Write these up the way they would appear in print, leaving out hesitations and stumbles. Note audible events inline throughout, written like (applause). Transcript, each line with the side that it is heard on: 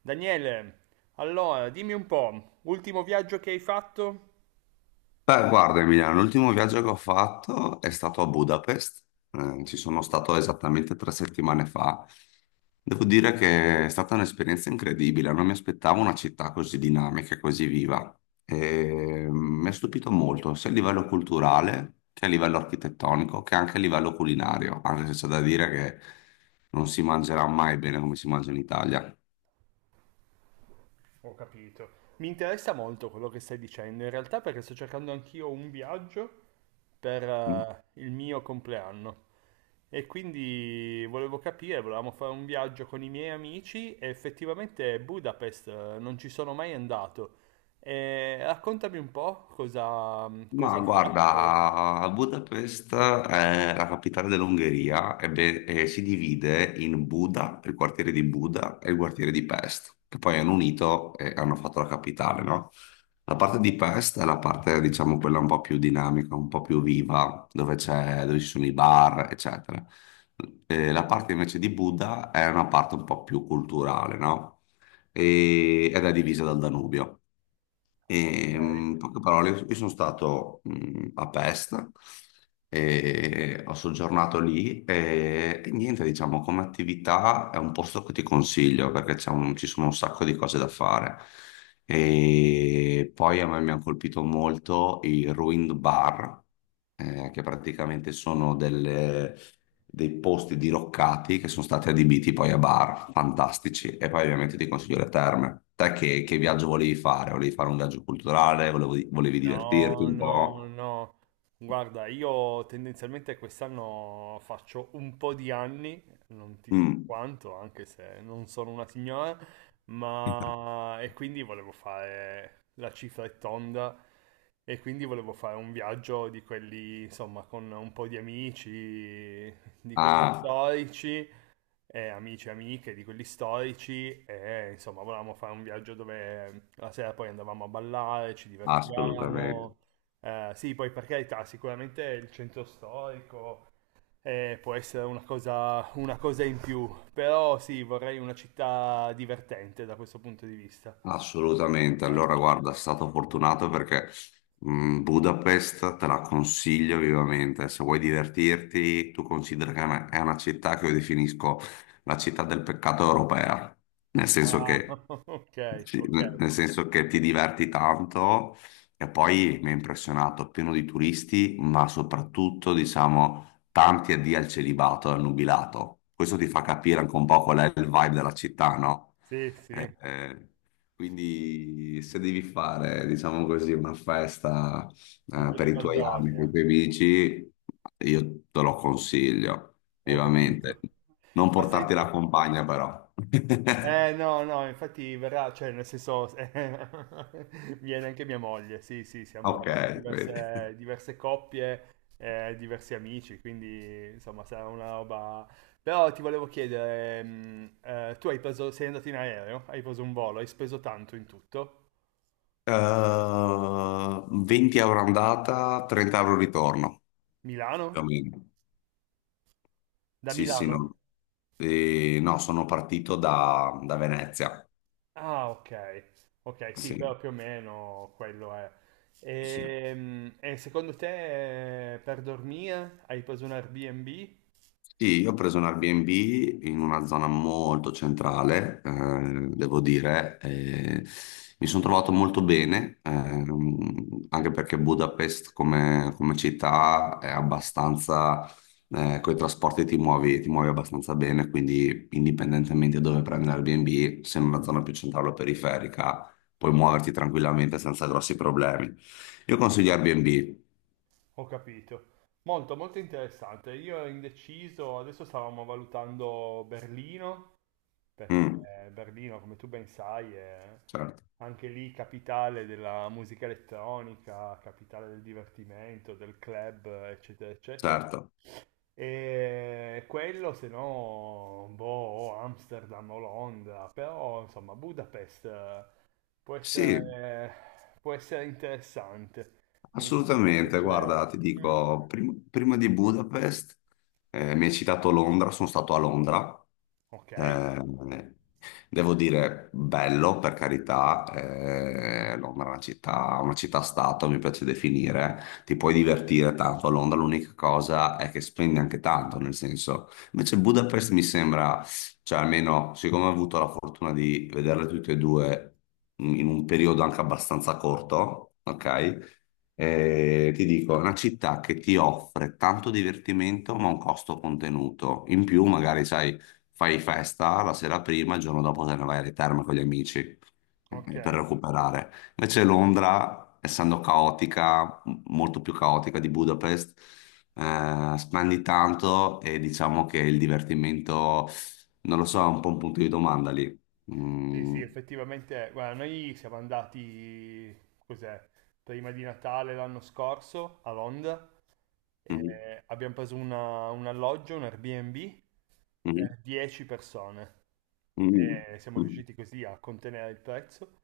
right: Daniele, allora dimmi un po', ultimo viaggio che hai fatto?
left: Beh, guarda Emiliano, l'ultimo viaggio che ho fatto è stato a Budapest. Ci sono stato esattamente 3 settimane fa. Devo dire che è stata un'esperienza incredibile. Non mi aspettavo una città così dinamica e così viva. E mi ha stupito molto, sia a livello culturale che a livello architettonico, che anche a livello culinario, anche se c'è da dire che non si mangerà mai bene come si mangia in Italia.
right: Ho capito. Mi interessa molto quello che stai dicendo, in realtà perché sto cercando anch'io un viaggio per
left: Mm.
right: il mio compleanno e quindi volevo capire, volevamo fare un viaggio con i miei amici e effettivamente Budapest non ci sono mai andato. E raccontami un po' cosa, cosa
left: Ma
right: hai fatto.
left: guarda, Budapest è la capitale dell'Ungheria, e si divide in Buda, il quartiere di Buda e il quartiere di Pest, che poi hanno unito e hanno fatto la capitale, no? La parte di Pest è la parte, diciamo, quella un po' più dinamica, un po' più viva, dove c'è, dove ci sono i bar, eccetera. La parte invece di Buda è una parte un po' più culturale, no? Ed è divisa dal Danubio.
right: Ok.
left: E, in poche parole, io sono stato a Pest, e ho soggiornato lì, e niente, diciamo, come attività è un posto che ti consiglio perché c'è ci sono un sacco di cose da fare. E poi a me mi hanno colpito molto i Ruined Bar, che praticamente sono delle dei posti diroccati che sono stati adibiti poi a bar, fantastici. E poi ovviamente ti consiglio le terme. Te che viaggio volevi fare? Volevi fare un viaggio culturale? Volevi divertirti
right: No,
left: un
right: no,
left: po'?
right: no. Guarda, io tendenzialmente quest'anno faccio un po' di anni, non ti dico
left: Mm.
right: quanto, anche se non sono una signora,
left: (laughs)
right: ma e quindi volevo fare la cifra è tonda e quindi volevo fare un viaggio di quelli, insomma, con un po' di amici, di quelli
left: Ah,
right: storici, amici e amiche di quelli storici e insomma volevamo fare un viaggio dove la sera poi andavamo a ballare, ci
left: assolutamente.
right: divertivamo. Sì, poi per carità, sicuramente il centro storico può essere una cosa in più, però sì, vorrei una città divertente da questo punto di vista.
left: Assolutamente,
right: Eh.
left: allora guarda, è stato fortunato perché Budapest te la consiglio vivamente. Se vuoi divertirti, tu considera che è una città che io definisco la città del peccato europea, nel senso
right: Ah,
left: che,
right: (laughs) ok,
left: sì,
right: ok.
left: nel senso che ti diverti tanto, e poi mi ha impressionato, pieno di turisti, ma soprattutto diciamo tanti addio al celibato e al nubilato. Questo ti fa capire anche un po' qual è il vibe della città, no?
right: Sì,
left: Eh,
right: sì,
left: eh, quindi se devi fare, diciamo così, una festa
right: un po'
left: per
right: di
left: i tuoi anni con i
right: baldoria,
left: tuoi amici, io te lo consiglio
right: ho
left: vivamente.
right: capito.
left: Non
right: Ma
left: portarti
right: senti,
left: la compagna però. (laughs)
right: eh, no, no, infatti verrà, cioè nel senso, (laughs) viene anche mia moglie, sì, sì, siamo
left: Ok, vedi.
right: diverse coppie, diversi amici, quindi insomma sarà una roba... Però ti volevo chiedere, tu hai preso, sei andato in aereo, hai preso un volo, hai speso tanto in tutto?
left: 20 euro andata, 30 euro ritorno, più o
right: Milano?
left: meno.
right: Da
left: Sì, sì,
right: Milano?
left: no. No, sono partito da Venezia.
right: Ah, ok, ok, sì,
left: Sì,
right: però più o meno quello è.
left: sì.
right: E, secondo te per dormire hai preso un Airbnb?
left: Sì, io ho preso un Airbnb in una zona molto centrale, devo dire, e mi sono trovato molto bene, anche perché Budapest come città è abbastanza, con i trasporti ti muovi abbastanza bene, quindi indipendentemente da dove prendi l'Airbnb, se in una zona più centrale o periferica, puoi muoverti tranquillamente senza grossi problemi. Io consiglio Airbnb.
right: Ho capito. Molto, molto interessante. Io ero indeciso, adesso stavamo valutando Berlino, perché
left: Mm.
right: Berlino, come tu ben sai, è
left: Certo,
right: anche lì capitale della musica elettronica, capitale del divertimento, del club, eccetera, eccetera.
left: certo.
right: E quello, se no, boh, o Amsterdam o Londra, però insomma, Budapest può
left: Sì.
right: essere, può essere interessante. Mi può
left: Assolutamente,
right: piacere.
left: guarda, ti
right: Mm.
left: dico, prima di Budapest, mi hai citato Londra. Sono stato a Londra.
right: Ok,
left: eh, Devo dire, bello per carità. Londra è una città, una città-stato, mi piace definire. Ti puoi divertire tanto a Londra, l'unica cosa è che spendi anche tanto. Nel senso, invece Budapest mi sembra, cioè almeno siccome ho avuto la fortuna di vederle tutte e due in un periodo anche abbastanza corto, ok? Ti dico, è una città che ti offre tanto divertimento ma a un costo contenuto. In più, magari, sai, fai festa la sera prima, il giorno dopo te ne vai alle terme con gli amici
right: ok.
left: per recuperare. Invece Londra, essendo caotica, molto più caotica di Budapest, spendi tanto, e diciamo che il divertimento, non lo so, è un po' un punto di domanda lì.
right: Sì, sì,
left: Mm.
right: effettivamente, guarda, noi siamo andati, cos'è, prima di Natale l'anno scorso a Londra
left: Mhm.
right: e abbiamo preso un alloggio, un Airbnb per 10 persone.
left: Mhm.
right: E siamo
left: Mhm.
right: riusciti così a contenere il prezzo.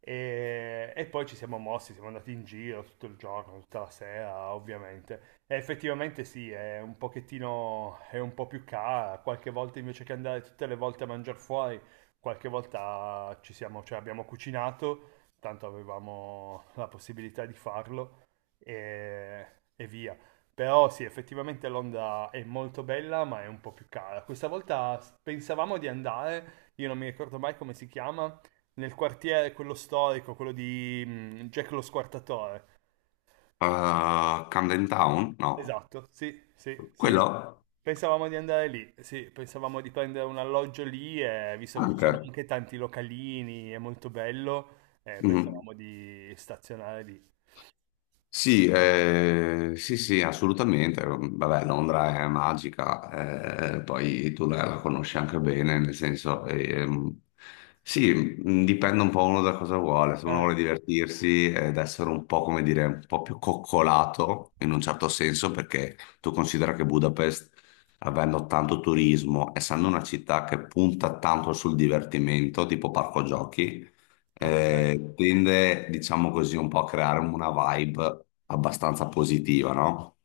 right: E poi ci siamo mossi, siamo andati in giro tutto il giorno, tutta la sera, ovviamente. E effettivamente sì, è un pochettino, è un po' più cara. Qualche volta invece che andare tutte le volte a mangiare fuori, qualche volta ci siamo, cioè abbiamo cucinato, tanto avevamo la possibilità di farlo e, e via. Però sì, effettivamente Londra è molto bella, ma è un po' più cara. Questa volta pensavamo di andare, io non mi ricordo mai come si chiama, nel quartiere, quello storico, quello di Jack lo Squartatore.
left: Camden Town? No.
right: Esatto, sì, sì, sì.
left: Quello?
right: Pensavamo di andare lì, sì, pensavamo di prendere un alloggio lì, e, visto che ci sono
left: Anche.
right: anche tanti localini, è molto bello,
left: Mhm.
right: pensavamo di stazionare lì.
left: Sì, sì, sì, assolutamente. Vabbè, Londra è magica, poi tu la conosci anche bene, nel senso, sì, dipende un po' uno da cosa vuole. Se uno vuole
right: Ah,
left: divertirsi ed essere un po', come dire, un po' più coccolato, in un certo senso, perché tu considera che Budapest, avendo tanto turismo, essendo una città che punta tanto sul divertimento, tipo parco giochi,
right: ok,
left: tende, diciamo così, un po' a creare una vibe abbastanza positiva, no?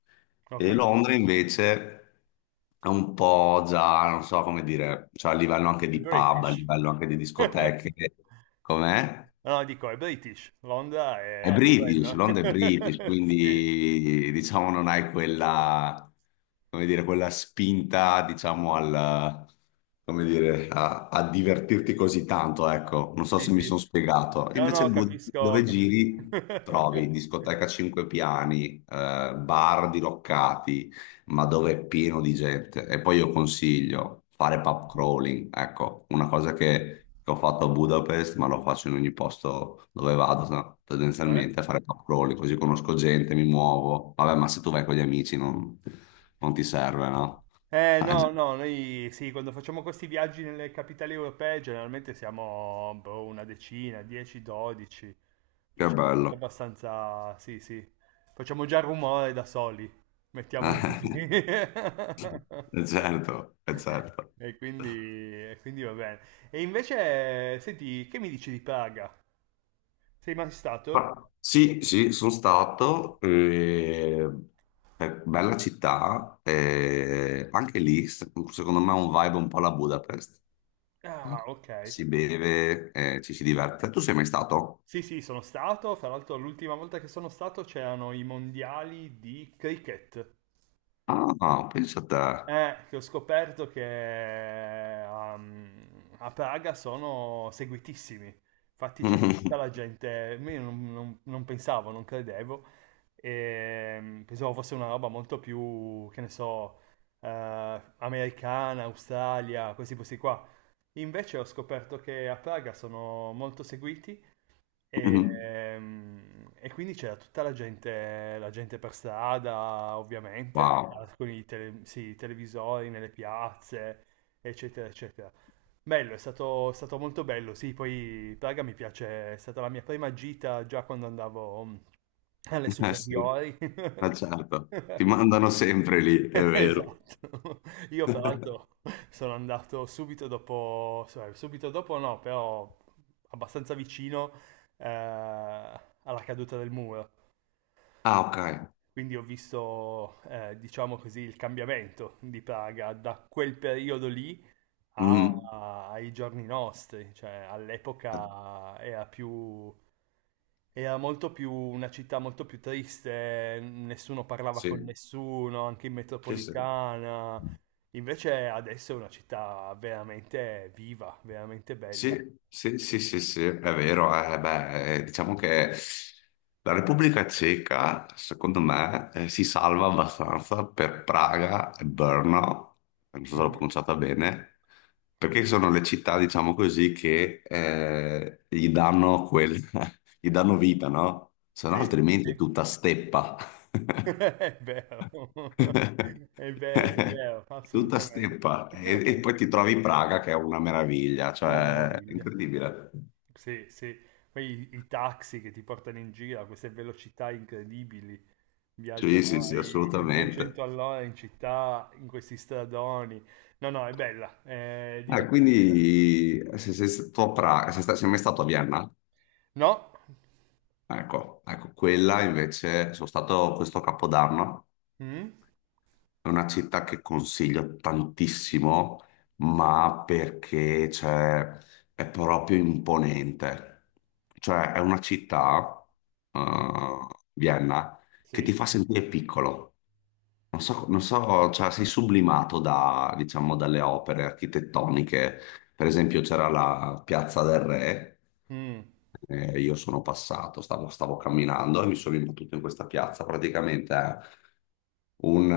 right: ho
left: E
right: capito.
left: Londra invece è un po' già, non so come dire, cioè a livello anche di pub, a
right: British.
left: livello anche di
right: (laughs)
left: discoteche, com'è?
right: No, dico, è British. Londra
left: È
right: è
left: British,
right: quello.
left: Londra è British,
right: (laughs) Sì,
left: quindi diciamo non hai quella, come dire, quella spinta, diciamo, al, come dire, a divertirti così tanto, ecco. Non so
right: sì,
left: se mi sono
right: sì.
left: spiegato.
right: No,
left: Invece
right: no, capisco,
left: Dove
right: capisco.
left: giri trovi
right: (laughs)
left: discoteca a cinque piani, bar diroccati, ma dove è pieno di gente. E poi io consiglio fare pub crawling, ecco, una cosa che ho fatto a Budapest, ma lo faccio in ogni posto dove vado, no?
right: Cioè?
left: Tendenzialmente a fare pub crawling, così conosco gente, mi muovo. Vabbè, ma se tu vai con gli amici non ti serve, no? (laughs)
right: Eh,
left: Ah,
right: no, no, noi sì, quando facciamo questi viaggi nelle capitali europee generalmente siamo boh, una decina, 10, 12,
left: che
right: facciamo sempre
left: bello.
right: abbastanza, sì, sì, facciamo già rumore da soli, mettiamola così.
left: (laughs)
right: (laughs)
left: Certo, certo.
right: E quindi, e quindi va bene. E invece, senti, che mi dici di Praga? Sei mai stato?
left: Ah, sì, sì, sono stato, è bella città, anche lì secondo me è un vibe un po' alla Budapest.
right: Ah, ok.
left: Si beve, ci si diverte. Tu sei mai stato?
right: Sì, sì, sono stato. Fra l'altro, l'ultima volta che sono stato c'erano i mondiali di cricket.
left: Ah, pensa a te.
right: Che ho scoperto che um, a Praga sono seguitissimi. Infatti c'era tutta la
left: (laughs)
right: gente, io non pensavo, non credevo, e, pensavo fosse una roba molto più, che ne so, americana, Australia, questi posti qua. Invece ho scoperto che a Praga sono molto seguiti e quindi c'era tutta la gente per strada, ovviamente,
left: Wow,
right: con sì, i televisori nelle piazze, eccetera, eccetera. Bello, è stato molto bello. Sì, poi Praga mi piace, è stata la mia prima gita già quando andavo alle
left: eh sì,
right: superiori.
left: ma certo, ti
right: (laughs)
left: mandano sempre lì, è vero.
right: Esatto. Io fra l'altro
left: (laughs)
right: sono andato subito dopo, cioè, subito dopo no, però abbastanza vicino eh, alla caduta del muro.
left: Ah, ok.
right: Quindi ho visto, diciamo così, il cambiamento di Praga da quel periodo lì
left: Mm.
right: ai giorni nostri, cioè
left: Eh,
right: all'epoca era più, era molto più una città molto più triste, nessuno parlava con
left: sì,
right: nessuno, anche in
left: sì, sì.
right: metropolitana. Invece adesso è una città veramente viva, veramente bella.
left: Sì, sì, sì, sì, sì, è vero. Eh, beh, diciamo che la Repubblica Ceca, secondo me, si salva abbastanza per Praga e Brno, non so se l'ho
right: Mhm.
left: pronunciata bene, perché sono le città, diciamo così, che gli danno quel, (laughs) gli danno vita, no? Se no,
right: Sì,
left: altrimenti è
right: sì.
left: tutta steppa.
right: (laughs)
left: (laughs)
right: È vero, (laughs)
left: (laughs)
right: è vero,
left: Tutta
right: assolutamente.
left: steppa, e
right: (laughs)
left: poi ti trovi Praga che è una meraviglia,
right: Una
left: cioè è
right: meraviglia.
left: incredibile.
right: Sì, sì. Poi i taxi che ti portano in giro a queste velocità incredibili,
left: Sì, sì,
right: viaggiano
left: sì,
right: ai 200
left: assolutamente.
right: all'ora in città, in questi stradoni. No, no, è bella, è
left: Ah,
right: divertente.
left: quindi se sei stato a Praga, sei mai stato a Vienna?
right: No?
left: Ecco, ecco, quella invece sono stato questo capodanno.
right: Mm?
left: È una città che consiglio tantissimo, ma perché cioè, è proprio imponente. Cioè, è una città, eh, Vienna, che ti
right: Sì?
left: fa sentire piccolo. Non so, non so, cioè sei sublimato da, diciamo, dalle opere architettoniche. Per esempio c'era la Piazza del Re,
right: Mm,
left: io sono passato, stavo camminando e mi sono imbattuto in questa piazza. Praticamente è un, eh,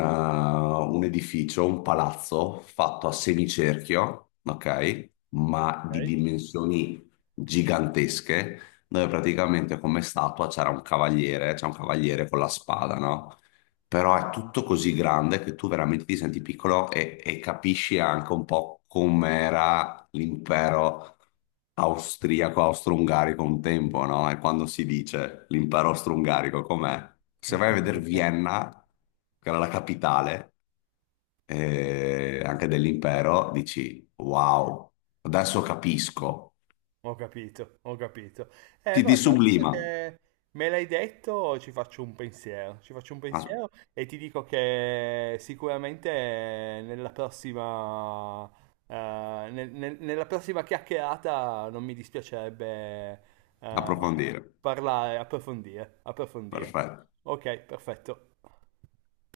left: un edificio, un palazzo fatto a semicerchio, ok? Ma di
right: ok.
left: dimensioni gigantesche, dove praticamente come statua c'era un cavaliere, c'è un cavaliere con la spada, no? Però è tutto così grande che tu veramente ti senti piccolo, e capisci anche un po' com'era l'impero austriaco, austro-ungarico un tempo, no? E quando si dice l'impero austro-ungarico com'è? Se vai a vedere
right: (laughs)
left: Vienna, che era la capitale anche dell'impero, dici wow, adesso capisco.
right: Ho capito, ho capito.
left: Ti, ti
right: Guarda, adesso
left: sublima
right: che me l'hai detto, ci faccio un pensiero. Ci faccio un
left: a
right: pensiero e ti dico che sicuramente nella prossima, nella prossima chiacchierata non mi dispiacerebbe, eh,
left: approfondire.
right: parlare, approfondire, approfondire.
left: Perfetto.
right: Ok, perfetto.